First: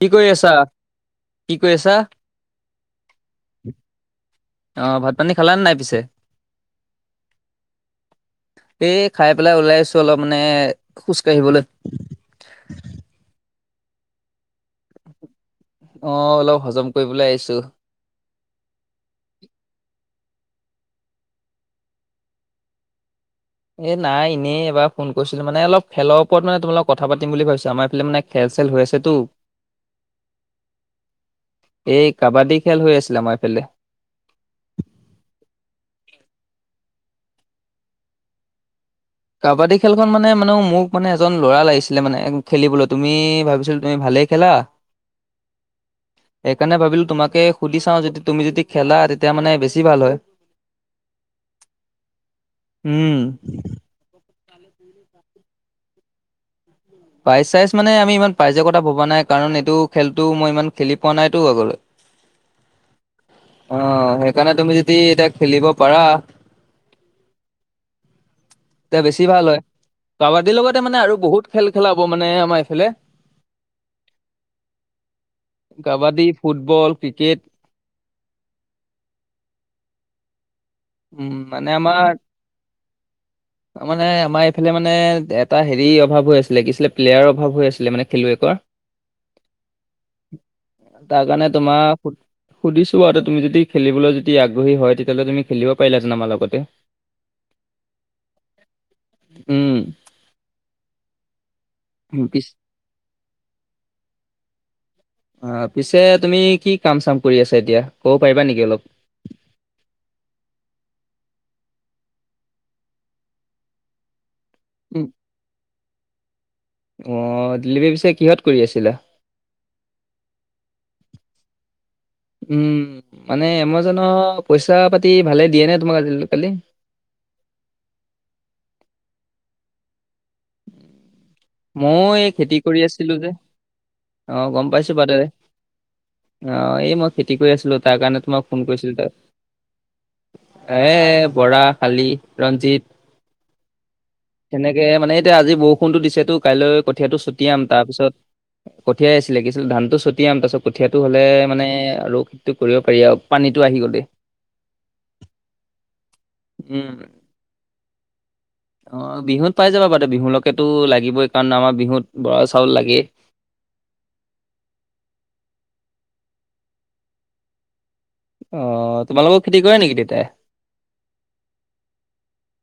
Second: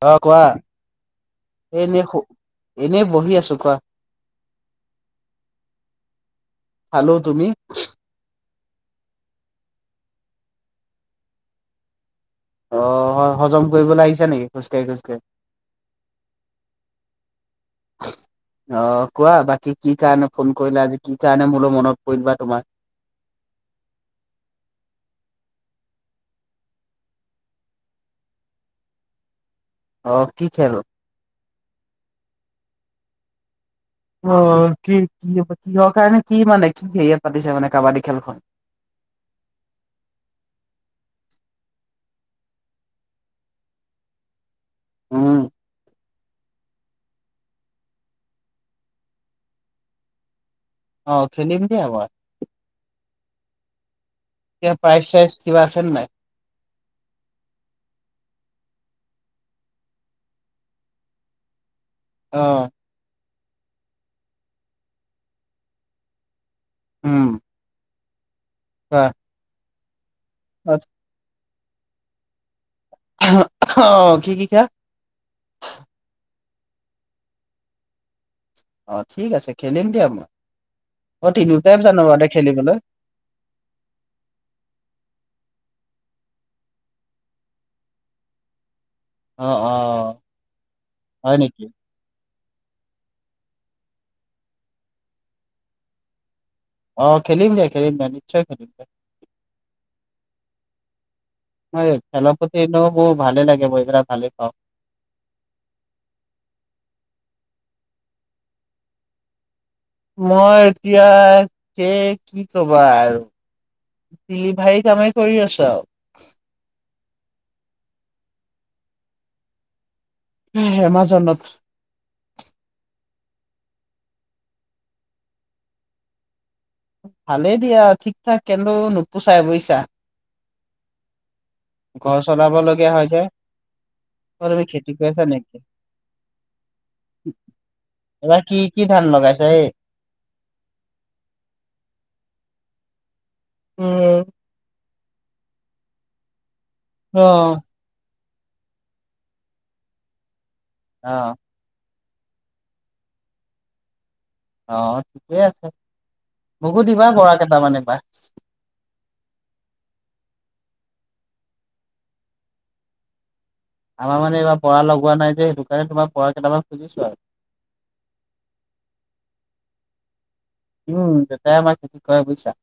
কি অ কৰি কোৱা আছা? কি কৰি আছা? এনে এনেই বহি আছো কোৱা অহ ভাত - পানী খালা নে নাই পিছে? খালো তুমি এই খাই পেলাই ওলাইছোঁ অলপ মানে খোজ কাঢ়িবলে। অ হজম কৰিবলে আহিছা নেকি খোজকাঢ়ি খোজকাঢ়ি। অ অলপ হজম কৰিবলে আহিছোঁ। অ কোৱা বাকী কি কাৰণে ফোন কৰিলা আজি কি কাৰণে মোলৈ মনত পৰিলেবা তোমাৰ। এ নাই এনেই এবাৰ ফোন কৰিছিলোঁ মানে অলপ খেলৰ ওপৰত মানে তোমালগত কথা পাতিম বুলি ভাবিছোঁ আমাৰ এইফালে মানে খেল চেল হৈ আছেতো। অ কি খেল। এই কাবাডী খেল হৈ আছিলে আমাৰ এইফালে। অ কি কি হ কিহৰ কাৰণে কি মানে কি হেৰিয়াত পাতিছে মানে কাবাডী খেলখন। কাবাডী খেলখন মানে মানে মোক মানে এজন ল'ৰা লাগিছিলে মানে খেলিবলৈ তুমি ভাবিছিল তুমি ভালেই খেলা উম। সেইকাৰণে ভাবিলোঁ তোমাকে সুধি চাওঁ যদি তুমি যদি খেলা তেতিয়া মানে বেছি ভাল হয়। অ', খেলিম দিয়া এবাৰ। উম। কিবা প্ৰাইছ চাইজ কিবা আছে নাই? পাইছ চাইজ মানে আমি ইমান পাইজৰ কথা ভবা নাই কাৰণ এইটো খেলতটো মই ইমান খেলি পোৱা নাইতো আগলৈ। অ' অ', সেইকাৰণে তুমি যদি এতিয়া খেলিব পাৰা। উম, এতিয়া কোৱা বেছি ভাল হয় কাবাডীৰ লগতে মানে আৰু বহুত খেল খেলাব মানে আমাৰ এইফালে। অ', কি কি খেল কাবাডী, ফুটবল, ক্ৰিকেট। অ', ঠিক আছে খেলিম দিয়া মই অ', তিনিওটাই জানোঁ বাৰু দে খেলিবলে। [inaudible] অ', মানে আমাৰ এইফালে মানে এটা হেৰি অভাৱ হৈ আছিলে কি আছিলে প্লেয়াৰ অভাৱ হৈ আছিলে মানে খেলুৱৈকৰ। অ অ তাৰ হয় কাৰণে নেকি তোমাৰ সুধিছো আৰু তুমি যদি খেলিবলৈ যদি আগ্ৰহী হয় তেতিয়াহ'লে তুমি খেলিব পাৰিলাহেঁতেন আমাৰ লগতে। অ খেলিমগে খেলিমগে নিশ্চয় খেলিমগে। উম। ম খেল পিছে পতিনেও মোৰ ভালে লাগে মই ভালে পাওঁ। অ পিছে তুমি কি কাম চাম কৰি আছা এতিয়া ক'ব পাৰিবা নেকি অলপ। মই এতিয়া কে কি ক'বা আৰু। ডিলিভাৰী কামেই কৰি আছোঁ আৰু। অঁ', ডেলিভাৰী পিচে কিহত কৰি আছিলা? উম, এমাজনত। উম, মানে এমাজনৰ পইচা পাতি ভালে দিয়ে নে তোমাক আজ কালি? ভালেই দিয়া ঠিক ঠাক কিন্তু নোপোচাই বুইছা। ঘৰ মই এই চলাব খেতি কৰি লগীয়া হয় আছিলোঁ যে অ আহ তুমি গম খেতি পাইছোঁ বাদে। কৰিছা নেকি অ', এই মই খেতি কৰি আছিলোঁ তাৰ কাৰণে এইবাৰ তোমাক কি ফোন কি কৰিছিলোঁ। [unintelligible] এ বৰা, শালি, ৰঞ্জিত উম, তেনেকে। কে মানে এতিয়া আজি বৰষুণতো দিছেতো কাইলৈ অ কঠিয়াটো ছটিয়াম। তাৰপিছত কঠিয়াই আছিলে কিছিল ধানটো ছটিয়াম তাৰপিছত কঠীয়াটো অ হ'লে মানে আৰু টো কৰিব পাৰি আৰু পানীতো আহি গ'লে। অ', ঠিকেই আছে মোকো উম, দিবা বৰা কেইটামান এবাৰ। অ', বিহুত পাই যাবা বাৰু দউ বিহুলৈকেতো লাগিবই। কাৰণ আমাৰ বিহুত বৰা চাউল লাগেই। আমাৰ মানে এইবাৰ বৰা লগোৱা নাই যে সেইটো কাৰণে তোমাক বৰাকেইটামান খুজিছো আউ অ', তোমালোকৰ খেতি কৰে নেকি দেতেই? উম, দেতাই আমাৰ খেতি কৰে বুইছা।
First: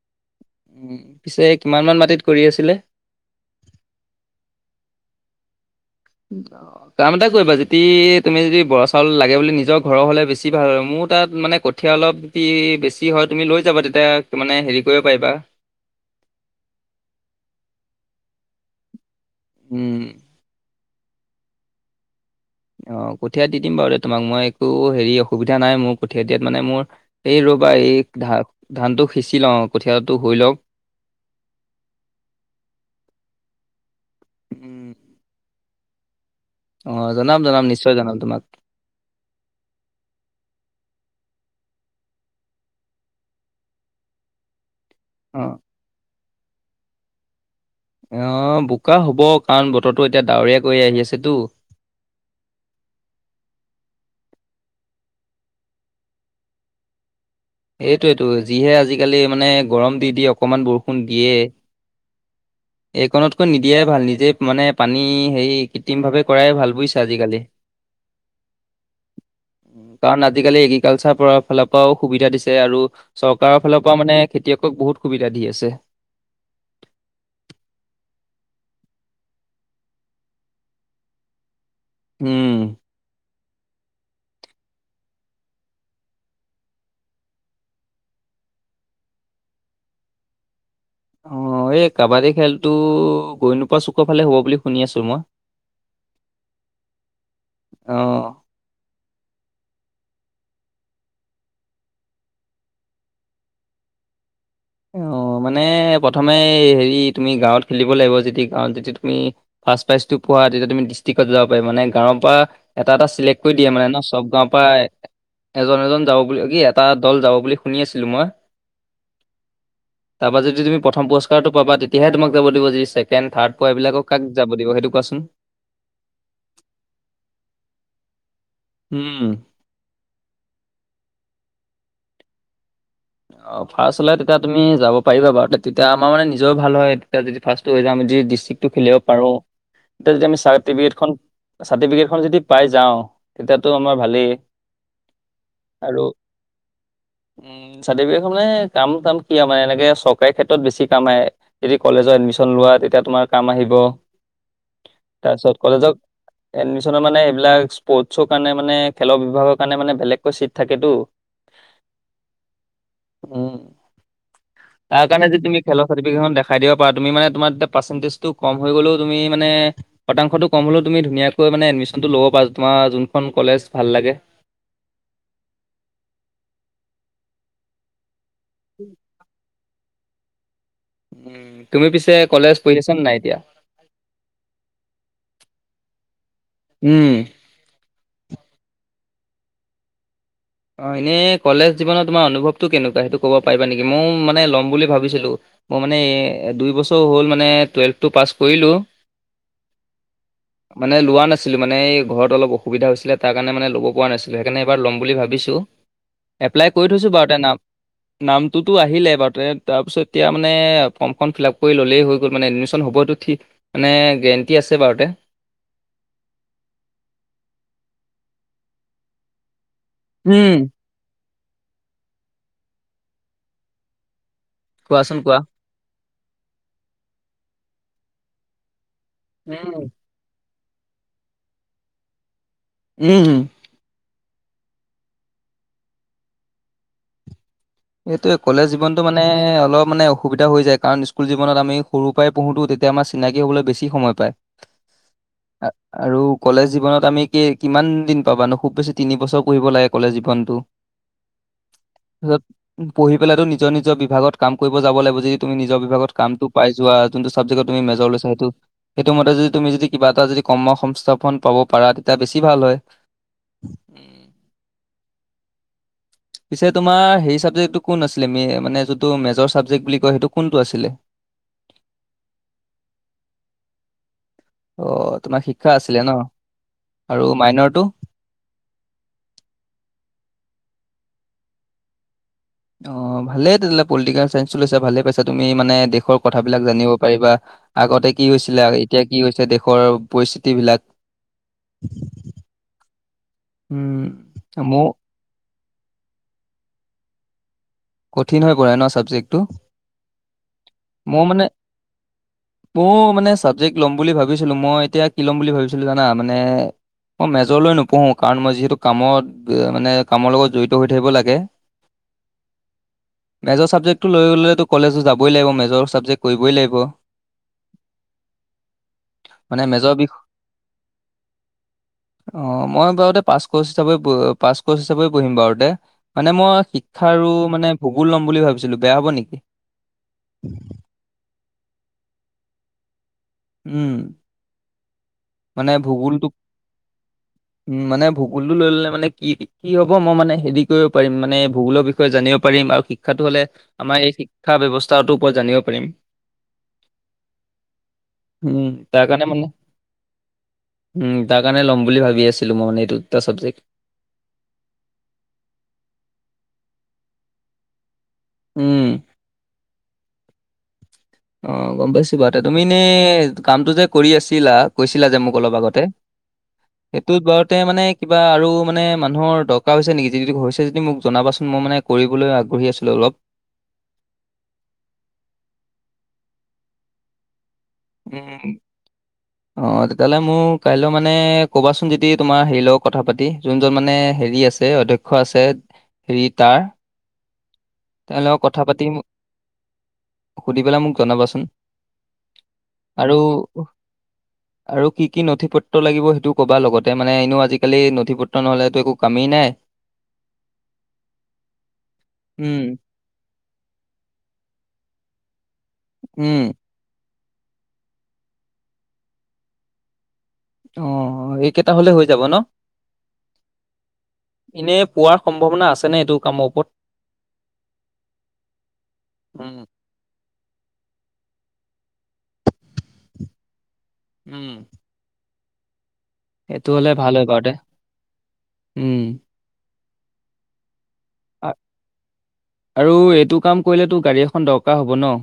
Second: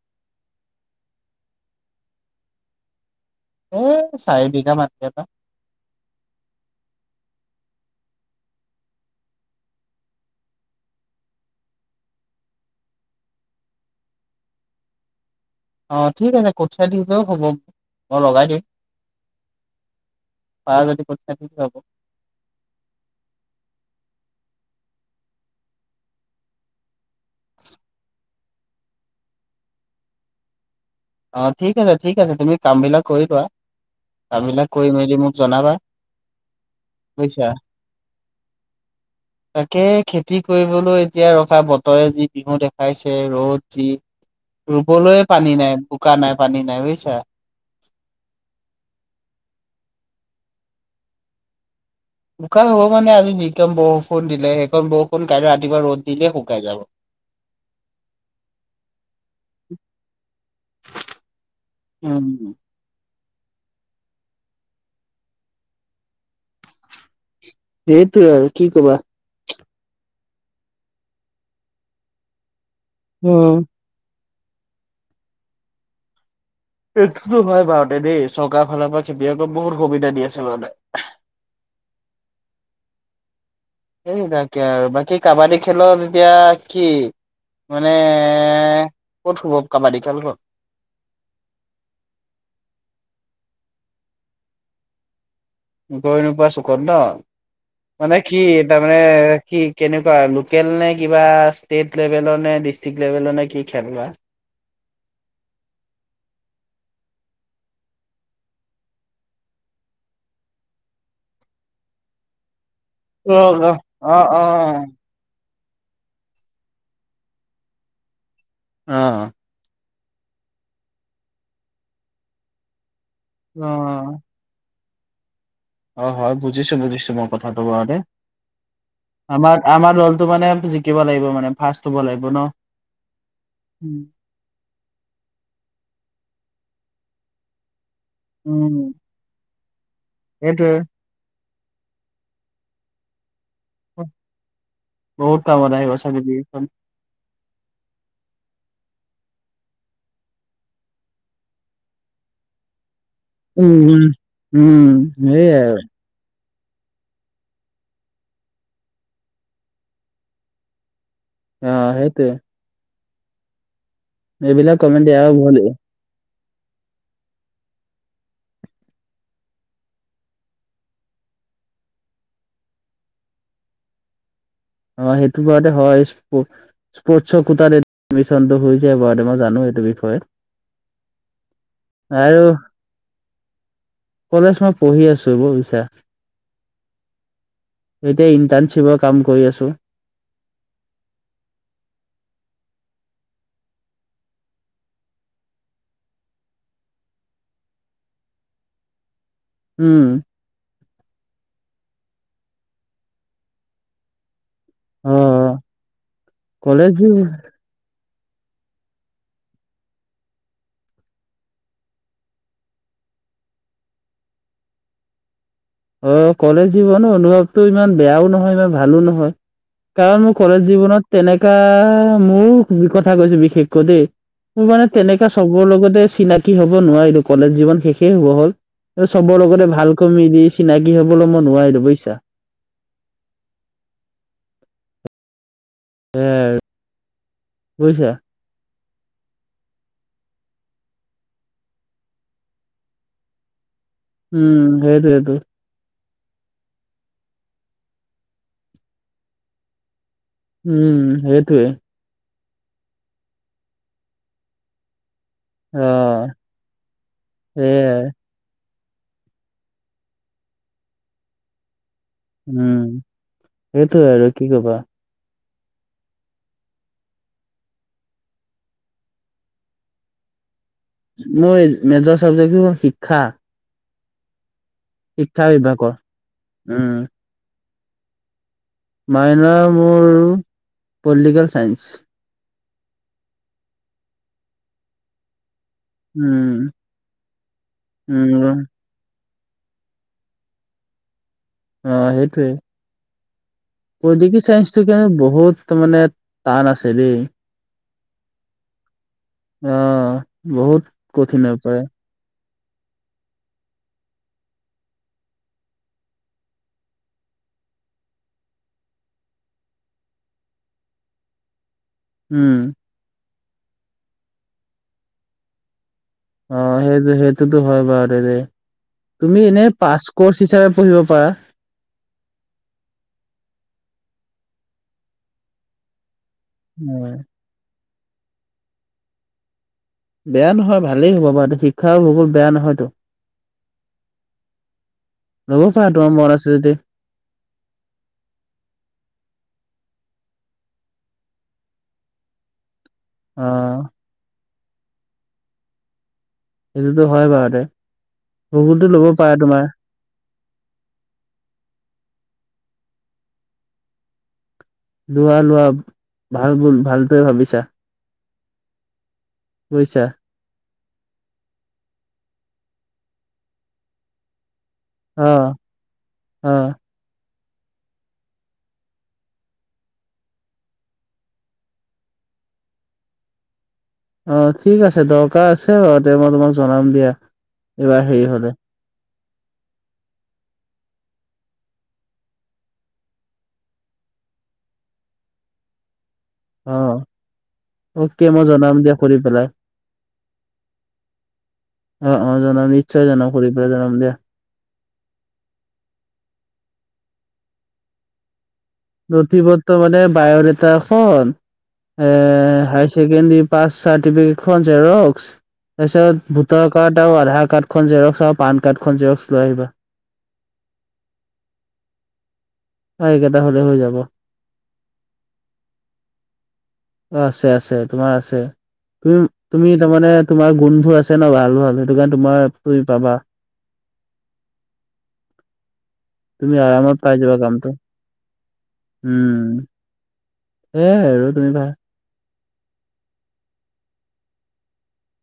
উম পিছে কিমান মান মাটিত কৰি আছিলে? এ চাৰি বিঘা মাটি এটা। উম অ কাম এটা কৰিবা যদি তুমি যদি বৰা চাউল লাগে বুলি নিজৰ ঘৰৰ হলে বেছি ভাল হয় মোৰ তাত মানে কঠ কঠীয়া অলপ যদি বেছি হয় তুমি লৈ যাবা তেতিয়া মানে হেৰি কৰিব পাৰিবা। অ', ঠিক আছে কঠিয়া দিলেও হ'ব মই লগাই দিম। উম,। ভাল যদি কঠিয়া দিলেও হব। অ', কঠীয়া দি দিম বাৰু দে তোমাক মই একো হেৰি অসুবিধা নাই মোৰ কঠীয়া দিয়াত মানে মোৰ এই ৰ'বা এই ধা ধানটো সিঁচি লওঁ কঠীয়াটো হৈ লওক। অ', ঠিক আছে ঠিক আছে তুমি কামবিলাক কৰি লোৱা কামবিলাক উম, কৰি মেলি মোক জনাবা। অ', জনাম বুজিছা। জনাম নিশ্চয় জনাম তোমাক। তাকে খেতি কৰিবলৈ এতিয়া ৰখা বতৰে যি বিহু দেখাইছে ৰ'দ যি। ৰুবলৈয়ে অ'। পানী নাই বোকা নাই পানী নাই বুইছা অ বোকা হব কাৰণ বতৰটো এতিয়া ডাৱৰীয়া কৰি আহি আছেতো বোকা হব মানে আজি যি কন বৰষুণ দিলে সেইকন বৰষুণ কাইলৈ ৰাতিপুৱা ৰ'দ দিলে শুকাই যাব এইটোৱেতো যিহে আজিকালি মানে গৰম দি দি অকমান বৰষুণ দিয়ে উম এইকণতকৈ নিদিয়াই ভাল নিজে মানে পানী হেৰি কৃত্ৰিম ভাৱে কৰাই ভাল বুইছে আজিকালি সেইটোৱে আৰু কি কবা কাৰণ আজিকালি এগ্ৰিকালচাৰ পৰা ফালৰ পৰাও সুবিধা দিছে আৰু উম। চৰকাৰৰ ফালৰ পৰা মানে খেতিয়কক বহুত সুবিধা দি আছে এইটোতো হয় বাৰু দে দেই চৰকাৰ ফালৰ পৰা খেতিয়কক বহুত সুবিধা দি আছে মানে উম সেইবিলাকে আৰু বাকী কাবাডী খেলত এতিয়া কি মানে ক'ত হব কাবাডী খেলখন অ', এই কাবাডী খেলতো গৈ নোপাৱা চুকৰ ফালে হ'ব বুলি শুনি আছো মই। গৈ নোপোৱা চুকত ন' মানে অ'। কি তাৰমানে কি কেনেকুৱা লোকেল নে কিবা ষ্টেট লেভেলৰ নে ডিষ্ টিক লেভেলৰ নে কি খেল বা অ মানে প্ৰথমে হেৰি তুমি গাঁৱত খেলিব লাগিব যেতি গাঁৱত যদি তুমি ফাৰ্ষ্ট প্ৰাইজটো পোৱা তেতিয়া তুমি ডিষ্ট্ৰিকটত যাব পাৰি মানে গাঁৱৰ পা এটা এটা অ চিলেক্ট কৰি অ দিয়ে মানে ন চব অ অ গাঁৱ পাই এজন এজন যাব বুলি কি এটা দল যাব বুলি শুনি আছিলো মই অঁ তাৰপা যদি তুমি প্ৰথম পুৰস্কাৰটো পাবা তেতিয়াহে তোমাক যাব দিব যদি ছেকেণ্ড থাৰ্ড পোৱা এইবিলাকক অ কাক যাব দিব সেইটো কোৱাচোন অ হয় বুজিছো বুজিছো মই কথাটো বাউকে উম আমাক আমাৰ দলটো মানে জিকিব লাগিব মানে ফাৰ্ষ্ট হব লাগিব ন অ ফাষ্ট হ'লে দি তেতিয়া তুমি যাব পাৰিবা বাৰু তেতিয়া আমাৰ মানে নিজও ভাল হয় তেতিয়া যদি ফাৰ্ষ্ট হৈ যাম যদি ডিষ্ট্ৰিকতো উম খেলিব পাৰোঁ এতিয়া যদি আমি সেইটোৱে চাৰ্টিফিকেটখন চাৰ্টিফিকেটখন যদি পাই যাওঁ তেতিয়াতো আমাৰ ভালেই বহুত কামত আহিব আৰু চাবিবি উম উম চাৰ্টিফিকেটখন মানে কাম চাম কি মানে এনেকে চৰকাৰী ক্ষেত্ৰত বেছি কাম আহে যদি কলেজত এডমিশ্যন লোৱা তেতিয়া তোমাৰ কাম আহিব উম উম সেইয়াই তাৰপিছত আৰু। কলেজক এডমিশনৰ মানে এইবিলাক স্পৰ্টচৰ কাৰণে মানে খেলৰ বিভাগৰ কাৰণে মানে বেলেগকৈ চিট থাকেতো অ সেইটো উম এইবিলাক তা কমেণ্ট কাৰণে এয়াও যদি ভুল তুমি খেলৰ চাৰ্টিফিকেটখন দেখাই দিব পাৰা তিানে তমাৰ পাৰ্চেণ্টেজটো কম হৈ গ'লে তুমি মানে শতাংশটো কম হ'লেও তুমি ধুনীয়াকৈ মানে এডমিশনটো ল'ব পাৰা তোমাৰ যোনখন কলেজ ভাল লাগে অ সেইটো বাৰুতো হয় স্পৰ্টছ স্পৰ্টছৰ কোতাত এটো এমিশনটো হৈ যায়বাৰু মই জানো এইটো বিষয়ে উ তুমি পিছে আৰু কলেজ পঢ়ি আছ নে নাই এতিয়া কলেজ মই পঢ়ি আছো বুজিছা উম, এতিয়া ইন্টাৰ্নশ্বিপৰ কাম কৰি আছো অ এনে কলেজ জীৱনত তোমাৰ অনুভৱটো কেনেকুৱা সেইটো ক'ব পাৰিবা নেকি মই মানে ল'ম বুলি ভাবিছিলো মই মানে এ দুই বছৰ হ'ল মানে টুৱেলভটো পাছ কৰিলোঁ উম মানে লোৱা নাছিলো মানে ঘৰত অলপ অসুবিধা হৈছিলে তাৰ কাৰণে মানে ল'ব পৰা নাছিলো সেইকাৰণে এইবাৰ ল'ম অ বুলি ভাবিছোঁ এপ্লাই কৰি কলেজ থৈছোঁ বাৰু তা নাম নাম টো টো আহিলে বাত টো তাপিছত এতিয়া মানে ফ্ৰমখন ফ্ৰিলাপ কৰি ল'লে হৈয় গল এডমিচন হ'বতটো ঠিক মানে গেৰেণ্টি আছে বাৰুতে অঁ কলেজ জীৱন অনুভৱটো ইমান বেয়াও নহয় ইমান ভালো নহয়। কাৰণ মোৰ উম, কলেজ জীৱনত তেনেকা মোৰ কথা কৈছো বিশেষকৈ দেই মোৰ মানে কোৱাচোন তেনেককা কোৱা? চবৰ লগতে চিনাকি হ'ব নোৱাৰিলো কলেজ জীৱন শেষেই হব হ'ল চবৰ লগতে উম, ভালকৈ মিলি চিনাকি হবলৈ মই নোৱাৰিলো বুজিছা উম হুম এয়াই আৰু বুজিছা এইটোৱে কলেজ জীনটো মানে অলপ মানে অসুবিধা হৈ যায় কাৰণ স্কুল জীৱনত আমি সৰু পৰাই পঢ়োতোও তেতিয়া তে আমৰ চিনাকি হ'বলৈ বেছি সময় উম সেইটোৱেইটো আআৰু কলেজ জীৱনত আমি কি কিমান দিন পাবাানো খুব বেছি তিন বছৰ পঢ়িব লাগে কলেজ জীৱন উম সেইটোৱে তাৰছত পঢ়ি পেলাইটো নিজৰ নিজৰ বিভাগত কাম কৰিব যাব লাগিব জি তুমি নিজৰ অ বিভাগত কামটো পাই যোৱা যোনটো চাবজে্টত তুমি সেইয়াই মেজৰ লৈছ সেইটো সেইটো মতে যদি তুমি যদি কিবা এটা যদি কৰ্ম সংস্থাপন পাব পাৰা তেতিয়া বেছি ভাল উম হয়। সেইটোৱেই উম, আৰু কি কবা পিছে তোমাৰ হেৰি ছাবজেক্টটো কোন আছিলে ম মানে যোনটো মেজৰ ছাবজেক্ট বুলি কয় সেইটো কোনটো আছিলে মোৰ মেজৰ চাবজেক্টটো হল শিক্ষা অঁ তোমাৰ শিক্ষা আছিলে ন উম আৰু মাইনৰটো মাইনৰ মোৰ পলিটিকেল চাইন্স অ ভালে তেতিয়াহলে পলিটিকেল চাইন্ঞ্চটো লৈছা ভালে পাইছা তুমি মানে দেশ দেশৰ উম কথাবিলাক জানিব পাৰিবা আগতে কি উম হৈছিলে এতিয়া কি হৈছে দেশৰ পৰিস্থিতি বিলাক অ সেইটোৱেই উম পলিটিকেল চাইঞ্চটো মোৰ কি বহুত মানে টান আছে দেই? কঠিন হৈ পৰে ন চাবজেক্টটো অ বহুত মোৰ কঠিন মানে হৈ পৰে মোৰ মানে চাবজেক্ট ল'ম বুলি ভাবিছিলো মই এতিয়া কি ল'ম বুলি ভাবিছিলো জানা মানে মই মেজৰ ললৈ নপঢ়ো কাৰণ মই যিহেতু কামত মানে কামৰ লগত জড়িত হৈ থাকিব লাগে। উম। মেজ চাবজেক্ট টো লৈ ল'লেো কলেজত যাবই লাগিব মেৰ চাবজেক্ট। কৰিবই অ লাগিব সেইটো সেইটোতো হয় বাৰু তুমি মানে এনেই মেজৰ পাছ বিষয় কৰ্চ হিচাপে পঢ়িব পাৰা। অ মই বাৰু পাচ কৰ্চ হিচাপে পাচ কৰ্চ হিচাপে বহিম বাৰু? মানে মই হয় শিক্ষাৰো মানে ভূগোল লম বুলি ভাবিছিলো বেয়া হব নেকি? বেয়া নহয় ভালেই হ'ব বাৰু এই শিক্ষা আৰু ভূগোল বেয়া নহয়তো। উম। ল'ব মানে পাৰা তোমাৰ ভূগোলটো মন আছে যদি উম মানে ভূগোলটো লৈ ল'লে মানে কি কি হ'ব মই মানে হেৰি কৰিব পাৰিম মানে ভূগোলৰ বিষয়ে জানিব পাৰিম আৰু শিক্ষাটো হ'লে অ আমাৰ এই শিক্ষা ব্যৱস্থাটোৰ ওপৰত জানিব পাৰিম। সেইটোতো হয় বাৰুতে উম, ভূগোল টো তাৰ ল'ব কাৰণে মানে পাৰে তোমাৰ উম তাৰ কাৰণে ল'ম বুলি ভাবি আছিলো মই মানে এইটো দুটা ছাবজেক্ট। লোৱা লোৱা ভাল ব ভালটোৱে ভাবিছা। উম। বুজিছা। অ গম পাইছো বাৰু তুমি এনে কামটো যে কৰি আছিলা। কৈছিলা যে অ মোক অলপ আগতে। অ সেইটোত বাৰতে মানে কিবা আৰু মানে মানুহৰ দৰকাৰ হৈছে নেকি যি হৈছে যদি মোক জনাবাচোন মই মানে কৰিবলৈ আগ্ৰহী আছিলোঁ অলপ। অ ঠিক আছে দৰকাৰ আছে বাৰু তে মই তোমাক জনাম দিয়া। এইবাৰ হেৰি হলে উম। অ', তেতিয়াহ'লে মোৰ কাইলৈ মানে কবাচোন যদি তোমাৰ হেৰিৰ লগত কথা পাতি যোনজন মানে হেৰি আছে। অধ্যক্ষ আছে হেৰি তাৰ অ', তেওঁৰ অকে লগত মই কথা জনাম পাতি দিয়া মোক সুধি পেলাই। সুধি পেলাই মোক জনাবাচোন অ', অ', জনাম নিশ্চয় আৰু জনাম সুধি পেলাই জনাম দিয়া। আৰু কি কি নথি পত্ৰ লাগিব সেইটো কবা লগতে মানে এনেও আজিকালি নথি পত্ৰ নহলেতো একো কামেই নথি নাই পত্ৰ মানে বায়ডাটা এটা এখন এ উম হাই ছেকেণ্ডৰী পাছ চাৰ্টিফিকেটখন জেৰক্স উম তাৰপিছত ভোটৰ কাৰ্ড আৰু আধাৰ কাৰ্ডখনন জেৰক্স আৰু পান কাৰ্ডখন জেৰক্স লৈ আহিবা। অ', এইকেইটা হ'লে হৈ যাব ন? হয় এইকেইটা হ'লে হৈ যাব। এনেই পোৱাৰ সম্ভাৱনা আছে নে এইটো কামৰ ওপৰত। অ', আছে আছে তোমাৰ আছে তুমি উম তুমি মানে তোমাৰ গুণবোৰ আছে ন ভাল ভাল সেইটো কাৰণে তোমাৰ তুমি পাবা। উম। তুমি সেইটো হ'লে আৰামত ভাল হয় পাইজা বা বাৰু দে কামটো। উম এ আৰু তুমি আ- ভা আৰু এইটো কাম কৰিলেতো গাড়ী এখন দৰকাৰ হ'ব ন।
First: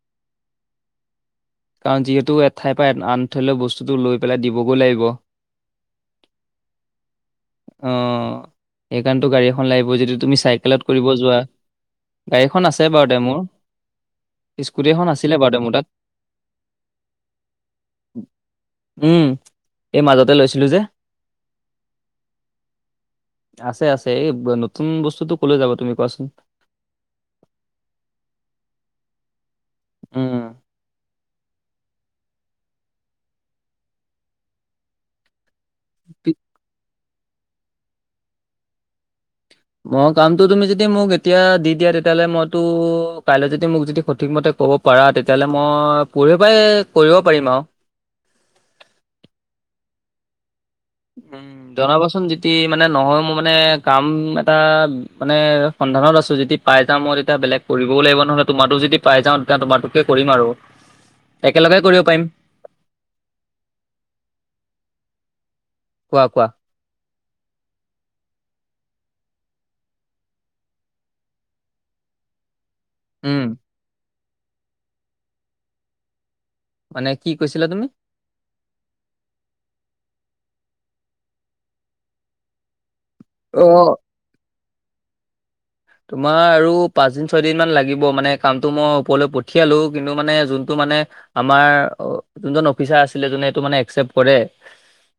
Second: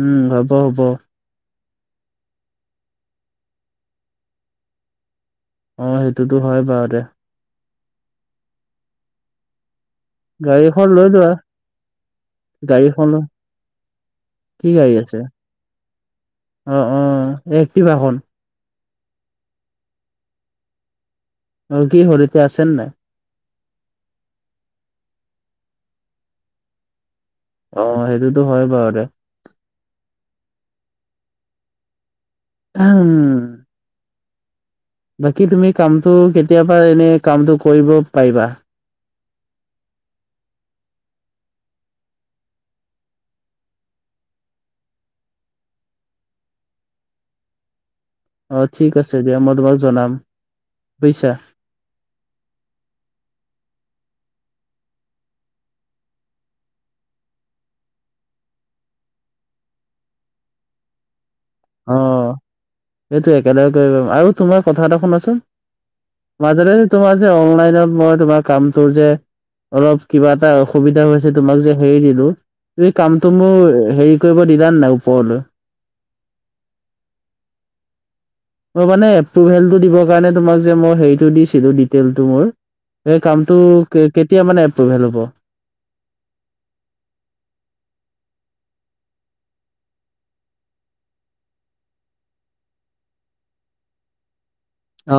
উম হ'ব হ'ব। কাৰণ যিহেতু এঠাইৰ পৰা আনঠাইলৈ বস্তুটো লৈ পেলাই দিবগৈ লাগিব। অ সেইটোতো হয় বাৰু দে। অ সেইকাৰনেটো গাড়ী এখন লাগিব যদি তুমি গাড়ী চাইকেলত এখন লৈ কৰিব লোৱা যোৱা, গাড়ীখন আছে বাৰু দে মোৰ। কি স্কুটি গাড়ী এখন আছে আছিলে বাৰু দে মোৰ তাত। অ অ একটিভা খন? উম এই মাজতে লৈছিলো যে। আৰু কি হ'ল এতিয়া আছে নে নাই? আছে আছে এই নতুন বস্তুতটো কলৈ যাব তুমি কোৱাচোন? অ সেইটোতো হয় বাৰু দে। উম। উম। বাকী তুমি কামতটো পি- কেতিয়াপা এনে কামটো কৰিব পাৰিবা? মই কামটো তুমি যদি মোক এতিয়া দি দিয়া তেতিয়াহ'লে মইতো কাইলৈ যদি মোক যদি সঠিকমতে ক'ব পৰা, তেতিয়াহ'লে মই পৰহি পৰাই কৰিব পাৰিম আৰু। অ ঠিক আছে দিয়া মই তোমাক জনাম। বুজিছা উম জনাবচোন যদি মানে নহয় মোৰ মানে কাম এটা মানে সন্ধানত আছো যদি পাই যাও মই তেতিয়া বেলেগ কৰিবই লাগিব নহ'লে, তোমাৰাতো যদি পাই যাওঁ তেতিয়া তোমাৰতোকে কৰিম আৰু। একেলগে অ কৰিব পাৰিম। সেইটো একেলগে কৰিব পাৰিম। আৰু তোমাৰ কথা এটা শুনাচোন কোৱা কোৱা। মাজতে তোমাৰ যে অনলাইনত মই তোমাৰ কামটোৰ যে অলপ কিবা এটা অসুবিধা হৈছে তোমাক যে হেৰি দিলো, তুমি কামটো উম, মোৰ হেৰি কৰিব দিলানে নাই ওপৰলৈ? মানে কি কৈছিলা তুমি? মই মানে এপ্ৰোভেলটো দিবৰ কাৰণে তোমাক যে মই হেটো দিছিলো ডিটেইলটো মোৰ সেই কামটো অ'। কে-কেতিয়া মানে এপ্ৰোভেল হ'ব? তোমাৰ আৰু পাঁচদিন ছয়দিন মান লাগিব, মানে কামটো মই ওপৰলৈ পঠিয়ালো কিন্তু মানে যোনটো মানে আমাৰ যোনজন অফিচাৰ আছিলে জোনে এইটো মানে একচেপ্ট কৰে অ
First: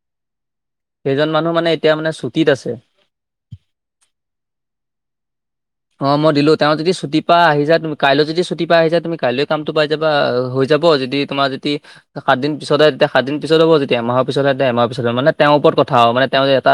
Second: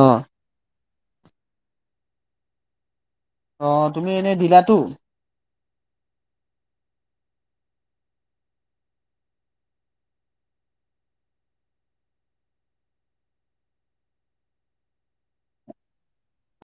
সেইজন মানুহ মানে এতিয়া মানে ছুটিত আছে। অ তুমি এনে দিলা টো? অ মই দিলো তেওঁৰ যদি ছুটি পৰা আহি যায় তুমি কাইলৈ যদি ছুটি পৰা আহি যায় তুমি কাইলৈ কামটো পাই যাবা হৈ যাব যদি তোমাৰ যদি সাত দিন পিছত আহে তেতিয়া সাত দিন হ'ব, যেতিয়া এমাহৰ পিছত আহে এমাহৰ পিছত হ'ব, মানে তেওঁ ওপৰত কথা আৰু মানে তেওঁ যে এটা